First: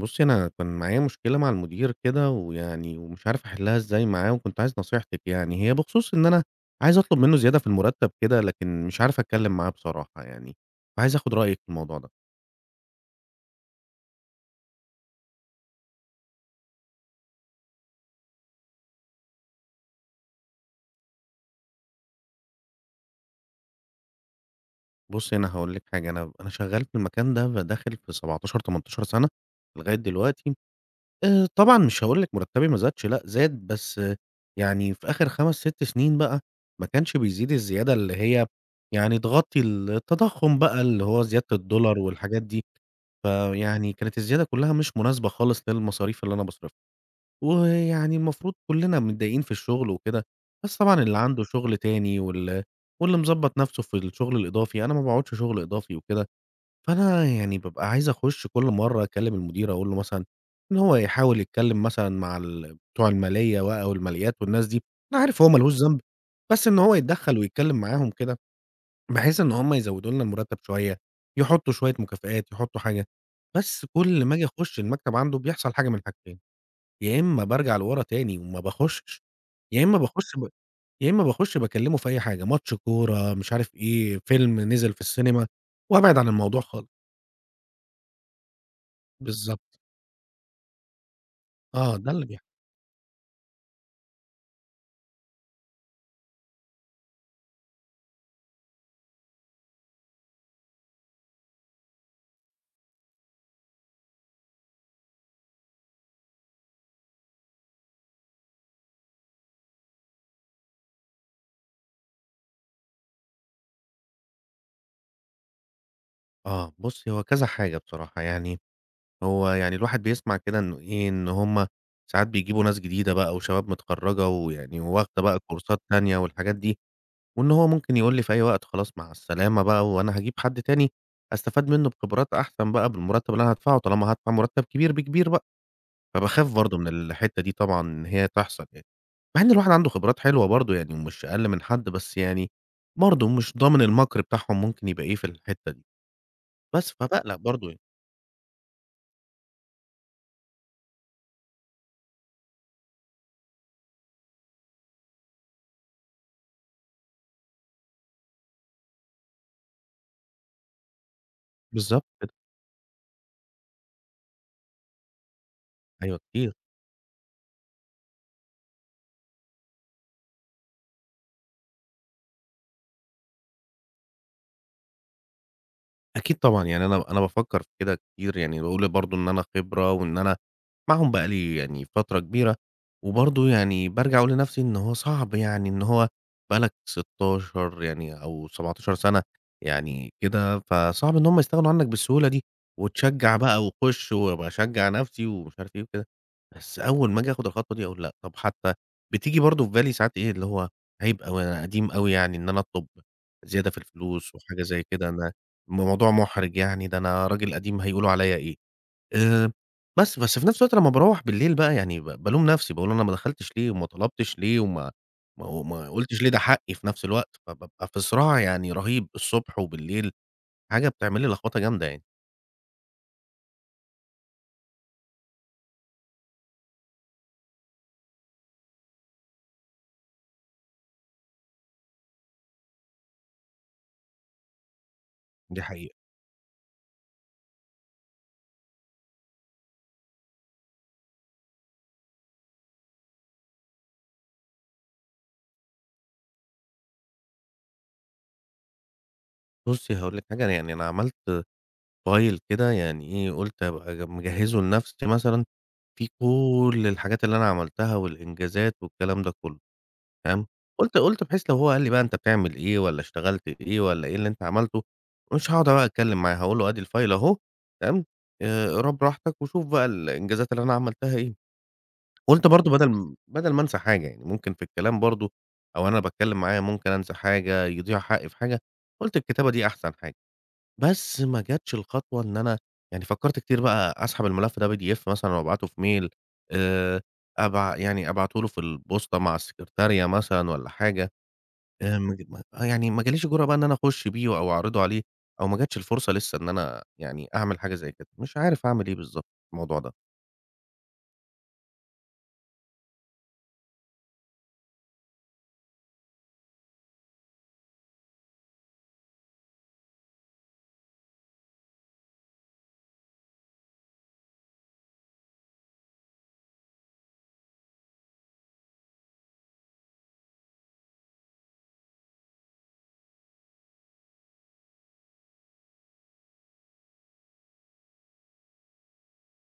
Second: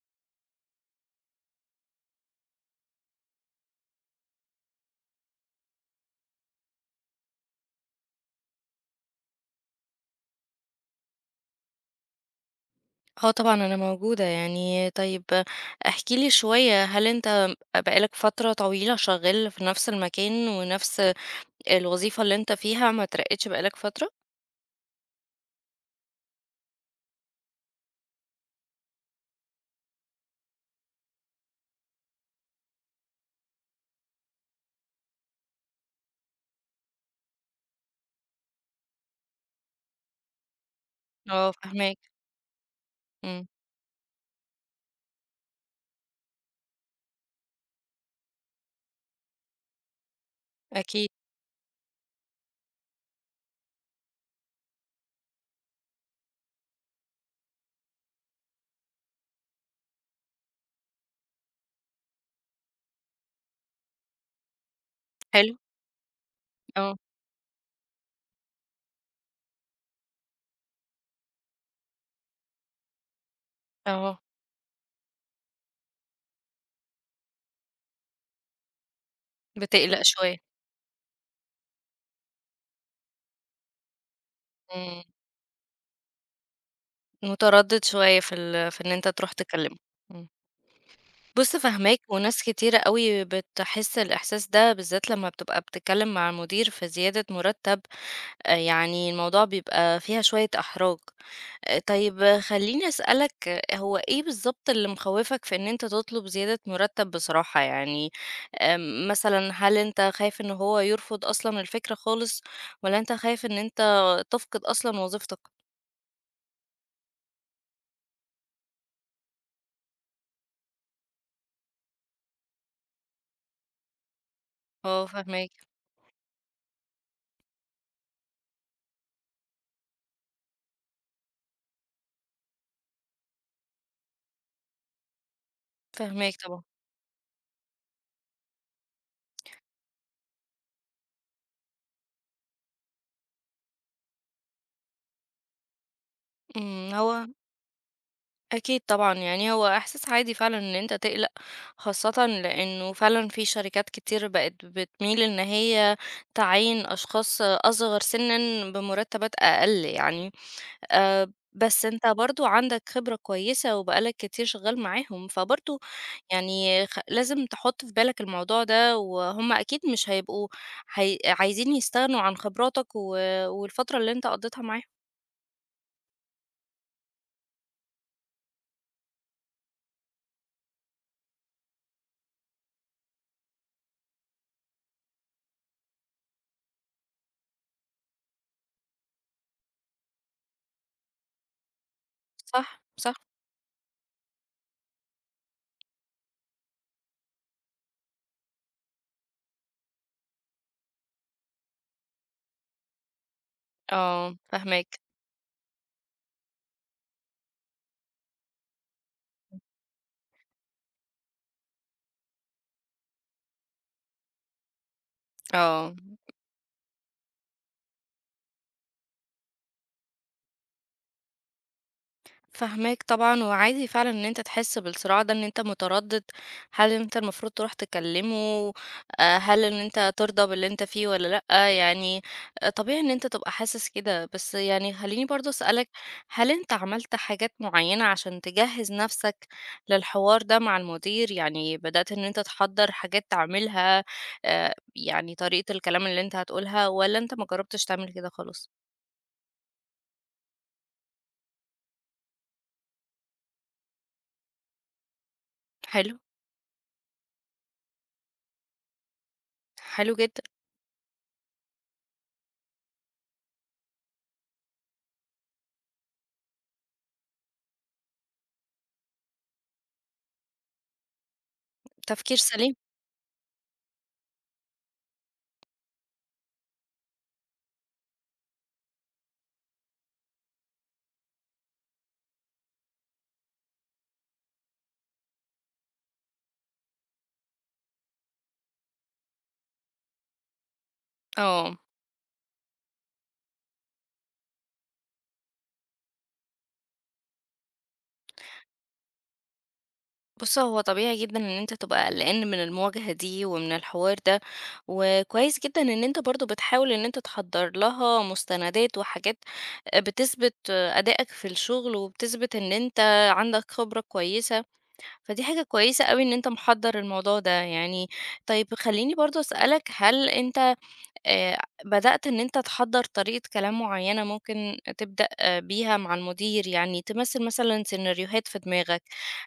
بُصّي، أنا كان معايا مشكلة مع المدير كده ويعني ومش عارف أحلّها إزاي معاه وكنت عايز نصيحتِك يعني، هي بخصوص إن أنا عايز أطلب منّه زيادة في المُرتّب كده لكن مش عارف أتكلّم معاه بصراحة يعني، فعايز آخُد رأيِك في الموضوع ده. آه، طبعًا أنا موجودة طيب احكِ لي شوية، هل أنت بقى لك فترة طويلة شغّال في نفس المكان ونفس الوظيفة اللي أنت فيها ما اترقيتش بقى لك فترة؟ بُصّي، أنا هاقول لِك حاجة، أنا شغّال في المكان ده داخل في 17، 18 سَنة لغاية دلوقتي. طبعًا مش هاقول لِك مرتّبي ما زادش لأ زاد، بس يعني في آخر 5، 6 سنين بقى ما كانش بيزيد الزيادة اللي هي يعني تغطّي التضخُّم بقى اللي هو زيادة آه، فاهماك. الدولار والحاجات دي، إمم، فيعني كانت الزيادة كُلّها مش مناسبة خالص للمصاريف اللي أنا باصرفها، ويعني المفروض كُلّنا متضايقين في الشغل وكده، بس طبعًا أكيد. اللي عنده شغل تاني واللي مضبّط نَفْسه في الشغل الإضافي، أنا ما باقعُدش شغل إضافي وكده، فأنا يعني بابقى عايز أخُش كل مرّة أكلّم المدير أقول له مثلًا إن هو يحاول يتكلّم مثلًا مع بتوع المالية بقى والماليات والناس دي، أنا عارف هو حلو. ما لهوش ذنب، بس إن هو آه. يتدخّل ويتكلّم معاهم كده، بحيث إن هم يزوّدوا لنا المُرتّب شوية، يحطّوا شوية مكافآت، يحطّوا حاجة، بس آه. كل ما آجي أخُش المكتب عنده بيحصل حاجة من حاجتين، يا إمّا بارجع لورا تاني وما باخُشش، يا إمّا بتقلق شوية. باخُش ب يا إمّا باخُش باكلّمه في أي حاجة، ماتش كورة، مش عارف إيه، فيلم نزل في إمم، السينما وأبعد عن الموضوع خالص. متردد شوية في إن أنت تروح تكلمه. بالضبط. إمم، بُص، آه، فاهماك، ده اللي بيح وناس كتيرة أوي بتحس الإحساس ده بالذات لمّا بتبقى بتتكلم مع المدير في زيادة مرتب. يعني الموضوع بيبقى فيها شوية إحراج. طيب خلّيني أسألك، هو إيه بالضبط اللي مخوّفك في إن أنت تطلب زيادة مرتّب بصراحة؟ يعني مثلًا هل أنت خايف إن هو يرفض أصلًا الفكرة خالص، والّا أنت خايف إن أنت تفقد أصلًا وظيفتك؟ آه، بُصّي هو كذا حاجة بصراحة، يعني هو يعني الواحد بيسمع كده إنه إيه، إن هم ساعات بيجيبوا ناس جديدة بقى وشباب متخرّجة ويعني آه، واخدة بقى فاهماك. كورسات تانية والحاجات دي، وإن هو ممكن يقول لي في أي وقت خلاص مع السلامة بقى وأنا هاجيب حد تاني أستفاد منّه بخبرات أحسن بقى بالمرتّب اللي أنا هادفعه، طالما هادفع مرتّب كبير بكبير بقى، فاهماك فباخاف طبعًا. برضه من الحتّة دي طبعًا إن هي تحصل يعني، مع إن الواحد عنده خبرات حلوة برضه يعني ومش أقل من حد، بس يعني برضه مش ضامن المَكْر بتاعهم ممكن يبقى إيه في الحتّة دي. بس، إمم، هو فباقلق برضه يعني. أكيد طبعًا. يعني هو إحساس عادي فعلًا إن أنت تقلق، خاصةً لإنه فعلًا في شركات كتير بقت بتميل إن هي تعيّن أشخاص أصغر سنًا بمرتبات أقل يعني. آآ، بس أنت بالضبط كده، برضه عندك خبرة كويسة وبقى لك كتير شغال معاهم، فبرضه أيوه كتير. يعني لازم تحُط في بالك الموضوع ده، وهُم أكيد مش هيبقوا عايزين يستغنوا عن خبراتك و والفترة اللي أنت قضيتها معاهم. أكيد طبعًا، يعني أنا بافكّر في كده كتير، يعني باقول برضه إن أنا خبرة وإن أنا معاهم بقى لي يعني فترة كبيرة، وبرضه يعني بارجع أقول لنفْسي إن هو صعب يعني إن هو بقى لك 16 يعني أو 17 سَنة يعني كده، فصعب إن هُم يستغنوا عنك بالسهولة دي، صح، صح. وتشجّع بقى وخُش وباشجّع نفْسي ومش عارف إيه وكده، بس أول ما آجي آخُد الخطوة دي أقول لأ، طَب حتى بتيجي برضه في بالي ساعات إيه، اللي هو عيب أوي أنا قديم أوي يعني إن أنا أطلب زيادة في الفلوس آه، وحاجة زي فاهماك. كده أنا موضوع مُحرِج يعني، ده أنا راجل قديم هيقولوا عليّا إيه. آآ بس في نفس الوقت لمّا باروّح بالليل بقى يعني بالوم نفسي، باقول أنا ما دخلتش ليه وما طلبتش ليه وما ما ما آه. قُلتش ليه ده حقي في نفس الوقت، فبابقى في صراع يعني رهيب الصبح وبالليل، حاجة بتعمل لي لخبطة جامدة يعني، فاهماك طبعًا، وعادي فعلًا إن أنت تحس بالصراع ده، إن أنت متردد، هل أنت المفروض تروح تكلمه، هل إن أنت ترضى باللي أنت فيه والّا لأ؟ يعني آه، طبيعي إن أنت تبقى حاسس كده. بس يعني خلّيني برضه دي أسألك، حقيقة. هل أنت عملت حاجات معينة عشان تجهّز نفسك للحوار ده مع المدير؟ يعني بدأت إن أنت تحضّر حاجات تعملها، يعني طريقة الكلام اللي أنت هتقولها، والّا أنت ما جرّبتش تعمل كده خالص؟ بُصّي هاقول لِك حاجة، أنا يعني أنا عملت file كده يعني إيه، قُلت أبقى مجهّزه لنفسي مثلًا فيه حلو. كل الحاجات اللي أنا عملتها والإنجازات والكلام ده كُلّه. حلو جدًا. تمام، قُلت بحيث لو هو قال لي بقى أنت بتعمل إيه والّا اشتغلت إيه والّا إيه اللي أنت عملته، مش هاقعد بقى أتكلّم معاه، هاقول له آدي الfile أهو تمام، اقراه براحتك وشوف بقى الإنجازات اللي أنا عملتها إيه، تفكير قُلت برضه سليم. بدل ما أنسى حاجة يعني ممكن في الكلام برضه أو أنا باتكلّم معاه ممكن أنسى حاجة، يضيع حقي في حاجة، قُلت الكتابة دي أحسن حاجة، بس ما جاتش الخطوة إن أنا يعني فكّرت كتير بقى أسحب الملف ده PDF مثلًا وأبعته في mail آآ أبع يعني أبعته له في البوسطة مع السكرتارية مثلًا والّا حاجة. آه. ما ج ما آه، يعني ما جاليش الجرأة بقى إن أنا أخُش بيه أو أعرضه عليه أو ما جاتش الفرصة لسه إن أنا يعني أعمل حاجة زي كده، مش عارف أعمل إيه بالضبط في الموضوع ده. بُص، هو طبيعي جدًا إن أنت تبقى قلقان من المواجهة دي ومن الحوار ده، وكويس جدًا إن أنت برضه بتحاول إن أنت تحضّر لها مستندات وحاجات بتثبت أدائك في الشغل، وبتثبت إن أنت عندك خبرة كويسة. فدي حاجة كويسة أوي إن أنت محضّر الموضوع ده يعني. طيب خلّيني برضه أسألك، هل أنت بدأت إن أنت تحضّر طريقة كلام معيّنة ممكن تبدأ آه، بيها مع المدير؟ يعني تمثّل مثلًا سيناريوهات في دماغك،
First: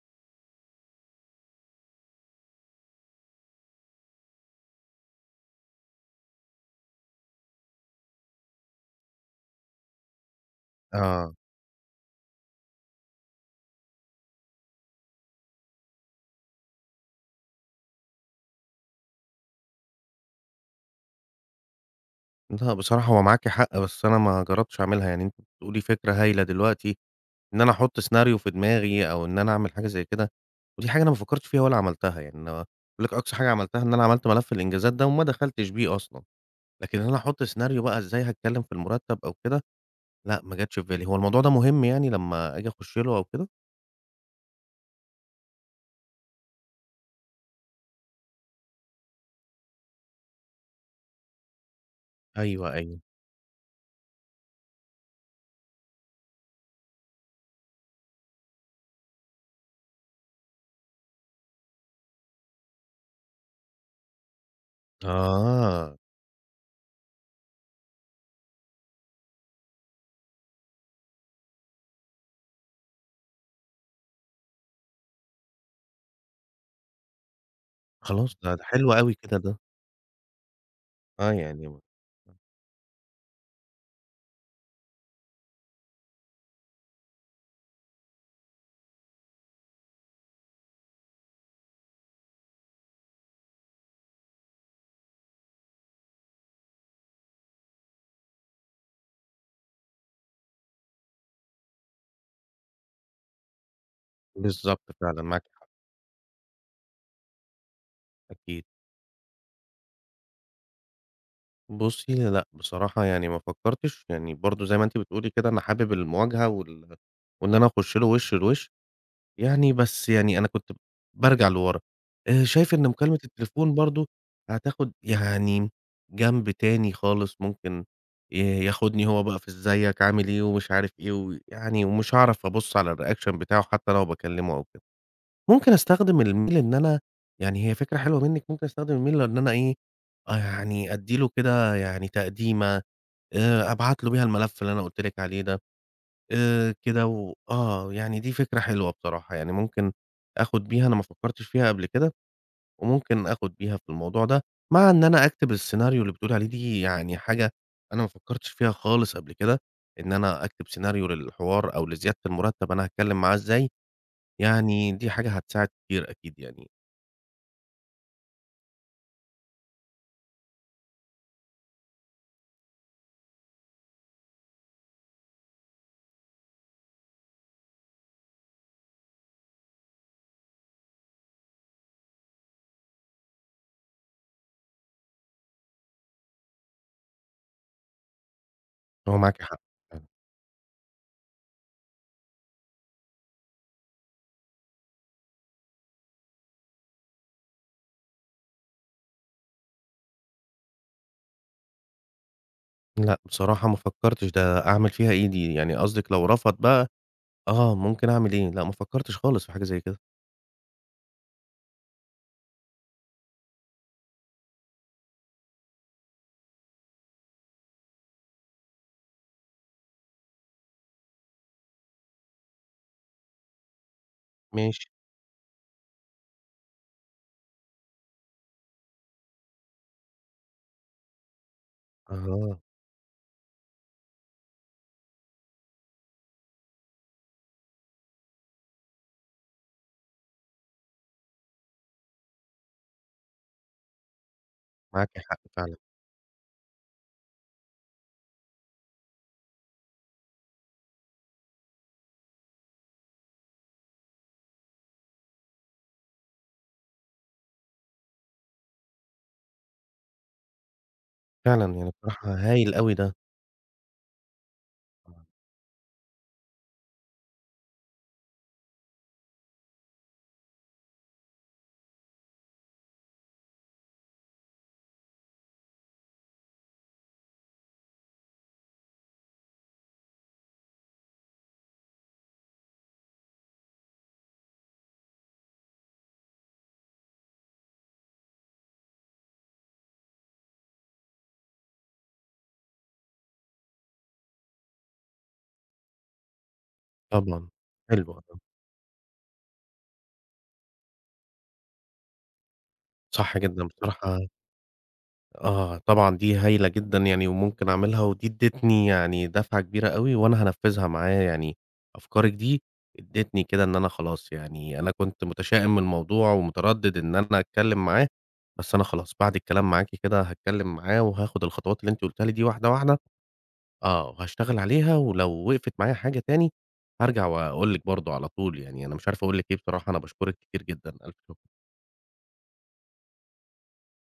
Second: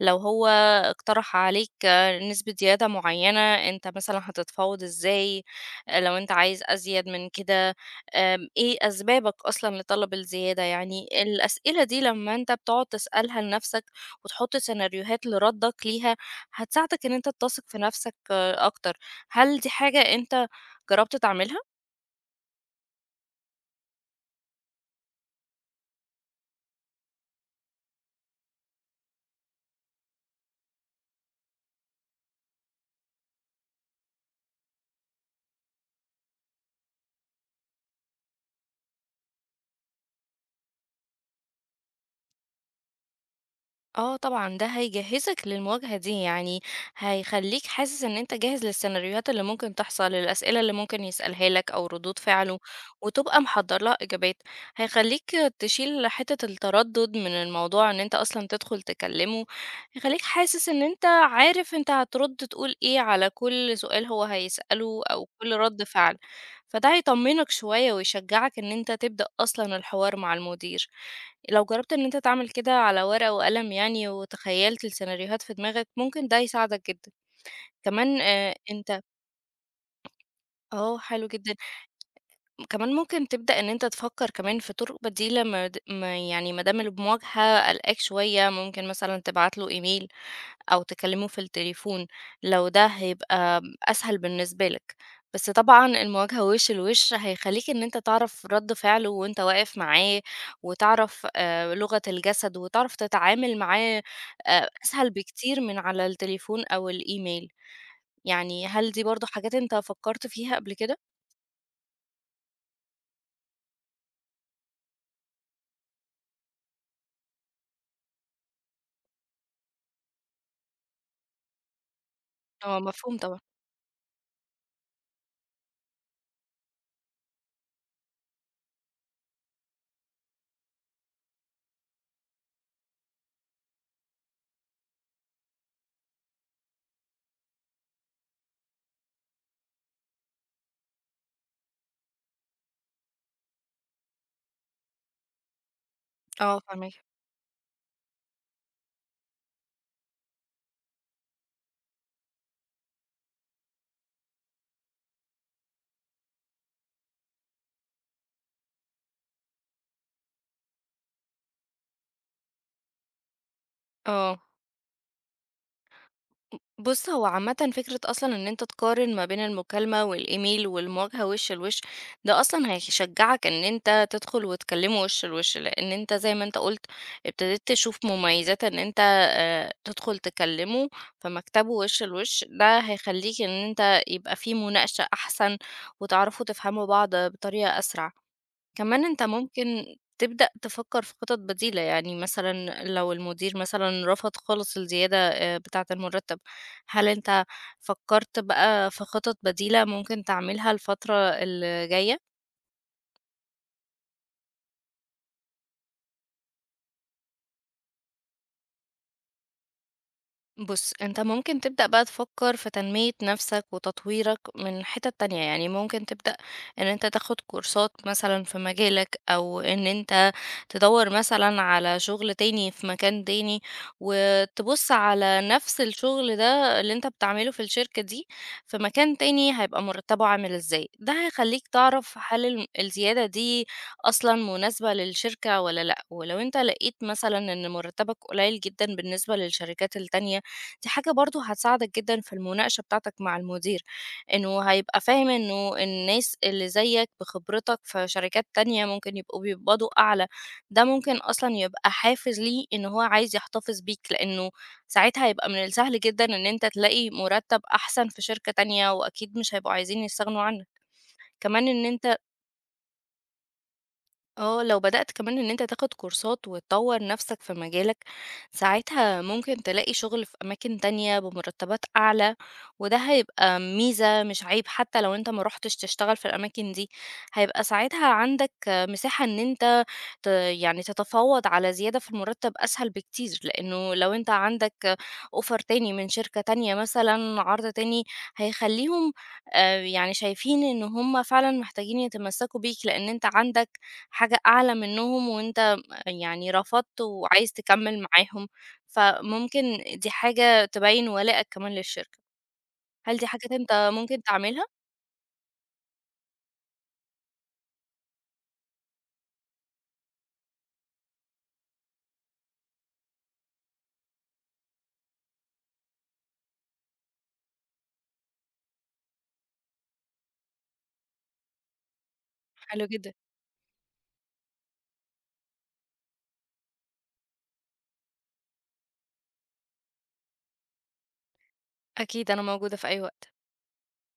لو هو اقترح عليك آه، نسبة زيادة معيّنة، أنت مثلًا هتتفاوض إزاي، آه، لو أنت عايز أزيد من كده، إيه أسبابك أصلًا لطلب الزيادة. يعني آه. الأسئلة دي لمّا أنت بتقعد تسألها لنفْسك وتحط سيناريوهات لردّك ليها، هتساعدك إن أنت تثق في نفْسك آه، أكتر. هل دي حاجة أنت جرّبت تعملها؟ لأ، بصراحة هو معاكِ حق، بس أنا ما جرّبتش أعملها، يعني أنتِ بتقولي فكرة هايلة دلوقتي إن أنا أحُط سيناريو في دماغي أو إن أنا أعمل حاجة زي كده، ودي حاجة أنا ما فكّرتش فيها ولا عملتها، يعني أنا باقول لِك أقصى حاجة عملتها إن أنا عملت ملف الإنجازات ده وما دخلتش بيه أصلًا، لكن إن أنا أحُط سيناريو بقى إزاي هاتكلّم في المرتّب أو كده، لأ، ما جاتش في بالي. هو الموضوع ده مهم يعني لمّا آجي أخُش له أو كده؟ آه، طبعًا، ده هيجهّزك للمواجهة دي. يعني هيخلّيك حاسس إن أنت جاهز للسيناريوهات اللي ممكن تحصل، الأسئلة اللي ممكن يسألها لك أو ردود فعله، أيوه، أيوه. وتبقى محضّر لها إجابات. هيخلّيك تشيل حتّة التردُّد من الموضوع إن أنت أصلًا تدخل تكلّمه، هيخلّيك حاسس إن أنت عارف أنت هترُد تقول إيه على كل سؤال هو هيسأله أو كل رَد آه، فعل. فده هيطمّنك شوية ويشجّعك إن أنت تبدأ أصلًا الحوار مع المدير. لو جربت إن أنت تعمل كده على ورقة وقلم يعني وتخيلت السيناريوهات في دماغك، ممكن ده يساعدك جدًا. كمان خلاص ده ده حلو أنت أوي كده ده، آه، حلو آه جدًا. يعني كمان ممكن تبدأ إن أنت تفكر كمان في طرق بديلة ما د- ما- يعني ما دام المواجهة قلقاك شوية، ممكن مثلا تبعت له إيميل أو تكلمه في التليفون لو ده هيبقى أسهل بالنسبة لك. بس طبعا المواجهة وش الوش هيخليك إن أنت تعرف رد فعله وأنت واقف معاه، وتعرف آه، لغة الجسد وتعرف تتعامل معاه آه، بالضبط أسهل فعلًا معاكِ بكتير حق من على التليفون أو الإيميل. أكيد. يعني هل دي برضو حاجات أنت فكرت فيها قبل كده؟ بُصّي لأ، بصراحة يعني ما فكّرتش، يعني برضه زي ما أنتِ بتقولي كده أنا حابب المواجهة وإن أنا أخُش له وِش لوِش، يعني بس يعني أنا كنت بارجع لورا، شايف اه، إن مفهوم مكالمة طبعا. التليفون برضه هتاخُد يعني جنب تاني خالص ممكن ي ياخُدني هو بقى في إزيك، عامل إيه، ومش عارف إيه، ويعني ومش هاعرف أبُص على الreaction بتاعه حتّى لو باكلّمه أو ممكن أستخدم الmail إن أنا يعني هي فكرة حلوة منِّك، ممكن أستخدم الmail إن أنا إيه، آه يعني أدّي له كده يعني تقديمة، أبعت له بيها الملف اللي أنا قُلت لِك عليه ده، اه، فاهمك. كده و آه، يعني دي فكرة حلوة بصراحة، يعني ممكن آخُد بيها أنا ما فكّرتش فيها قبل كده، وممكن آخُد بيها في الموضوع ده، مع إن أنا أكتب السيناريو اللي بتقولي عليه دي يعني حاجة أنا ما فكّرتش فيها خالص قبل كده، إن أنا أكتب سيناريو للحوار أو لزيادة المُرتّب أنا هاتكلّم معاه إزاي، اه، يعني دي حاجة هتساعد كتير أكيد يعني. بص هو عامة فكرة أصلا إن أنت تقارن ما بين المكالمة والإيميل والمواجهة وش لوش، ده أصلا هيشجعك إن أنت تدخل وتكلمه وش لوش، لأن أنت زي ما أنت قلت ابتديت تشوف مميزات إن أنت آه، تدخل تكلمه في مكتبه وش لوش. ده هيخليك إن أنت يبقى فيه مناقشة أحسن وتعرفوا تفهموا بعض بطريقة أسرع. كمان هو أنت معاكِ حق ممكن فعلًا. تبدأ تفكر في خطط بديلة، يعني مثلًا لو المدير مثلًا رفض خالص الزيادة بتاعة المرتب. هل أنت فكرت بقى في خطط بديلة ممكن تعملها الفترة اللي جاية؟ لأ، بصراحة ما فكّرتش ده أعمل فيها إيه دي، يعني قصدِك لو رفض بقى آه، ممكن أعمل إيه، لأ ما فكّرتش خالص في حاجة زي كده، بُص، أنت ممكن تبدأ بقى تفكّر في تنمية نَفْسك وتطويرك من حِتَت تانية. يعني ممكن تبدأ إن أنت تاخُد كورسات مثلًا في مجالك، أو إن أنت تدوّر مثلًا على شُغل تاني في مكان تاني، ماشي، وتبُص على نَفْس الشُغل ده اللي أنت بتعمله في الشركة دي في مكان تاني هيبقى مُرتّبه عامل إزاي. ده هيخلّيك تعرف هل أها، الزيادة دي أصلًا مناسبة للشركة والّا لأ. ولو أنت لقيت مثلًا إن مُرتّبك قليّل جدًا بالنسبة للشركات التانية، دي حاجة برضه هتساعدك جدًا في المناقشة بتاعتك مع المدير، إنه هيبقى معاكِ فاهم حق إنه فعلًا، الناس اللي زيك بخبرتك في شركات تانية ممكن يبقوا بيقبضوا أعلى. ده ممكن أصلًا يبقى حافز ليه إن هو عايز يحتفظ بيك، لإنه ساعتها هيبقى من السهل جدًا إن أنت تلاقي مُرتّب أحسن في شركة تانية، وأكيد مش هيبقوا عايزين يستغنوا عنك. كمان فعلًا إن يعني أنت بصراحة هايل أوي ده، آه، لو بدأت كمان إن أنت تاخد كورسات وتطور نفسك في مجالك، ساعتها ممكن تلاقي شغل في أماكن تانية بمرتبات أعلى. وده هيبقى ميزة مش عيب، حتى لو أنت ما رُحتش تشتغل في الأماكن دي، هيبقى ساعتها عندك مساحة إن أنت ت يعني تتفاوض على زيادة في المرتب أسهل بكتير، لإنه لو أنت عندك offer تاني من شركة تانية مثلًا، عرض تاني، هيخلّيهم يعني شايفين إن هُم فعلًا محتاجين يتمسكوا بيك، لإن أنت عندك حاجة أعلى منهم، وأنت يعني رفضت طبعًا، وعايز تكمل حلو آه، معاهم. فممكن دي حاجة تبين ولائك كمان للشركة. هل دي صح حاجات جدًا أنت بصراحة ممكن تعملها؟ آه، طبعًا دي هايلة جدًا يعني وممكن أعملها، ودي ادّتني يعني دفعة كبيرة أوي وأنا هانفّذها معاه يعني أفكارِك دي ادّتني كده إن أنا خلاص يعني أنا كنت متشائم من الموضوع ومتردد إن أنا أتكلّم معاه، بس أنا خلاص بعد الكلام معاكِ كده هاتكلّم معاه وهاخد الخطوات اللي أنتِ قُلتيها لي دي واحدة، حلو واحدة جدًا. آه، وهاشتغل عليها ولو وقفت معايا حاجة تاني هارجع وأقول لِك برضه على طول، يعني أنا مش عارف أقول لِك إيه بصراحة، أنا باشكرِك كتير جدًا، ألف شُكر. أكيد أنا موجودة في أي وقت.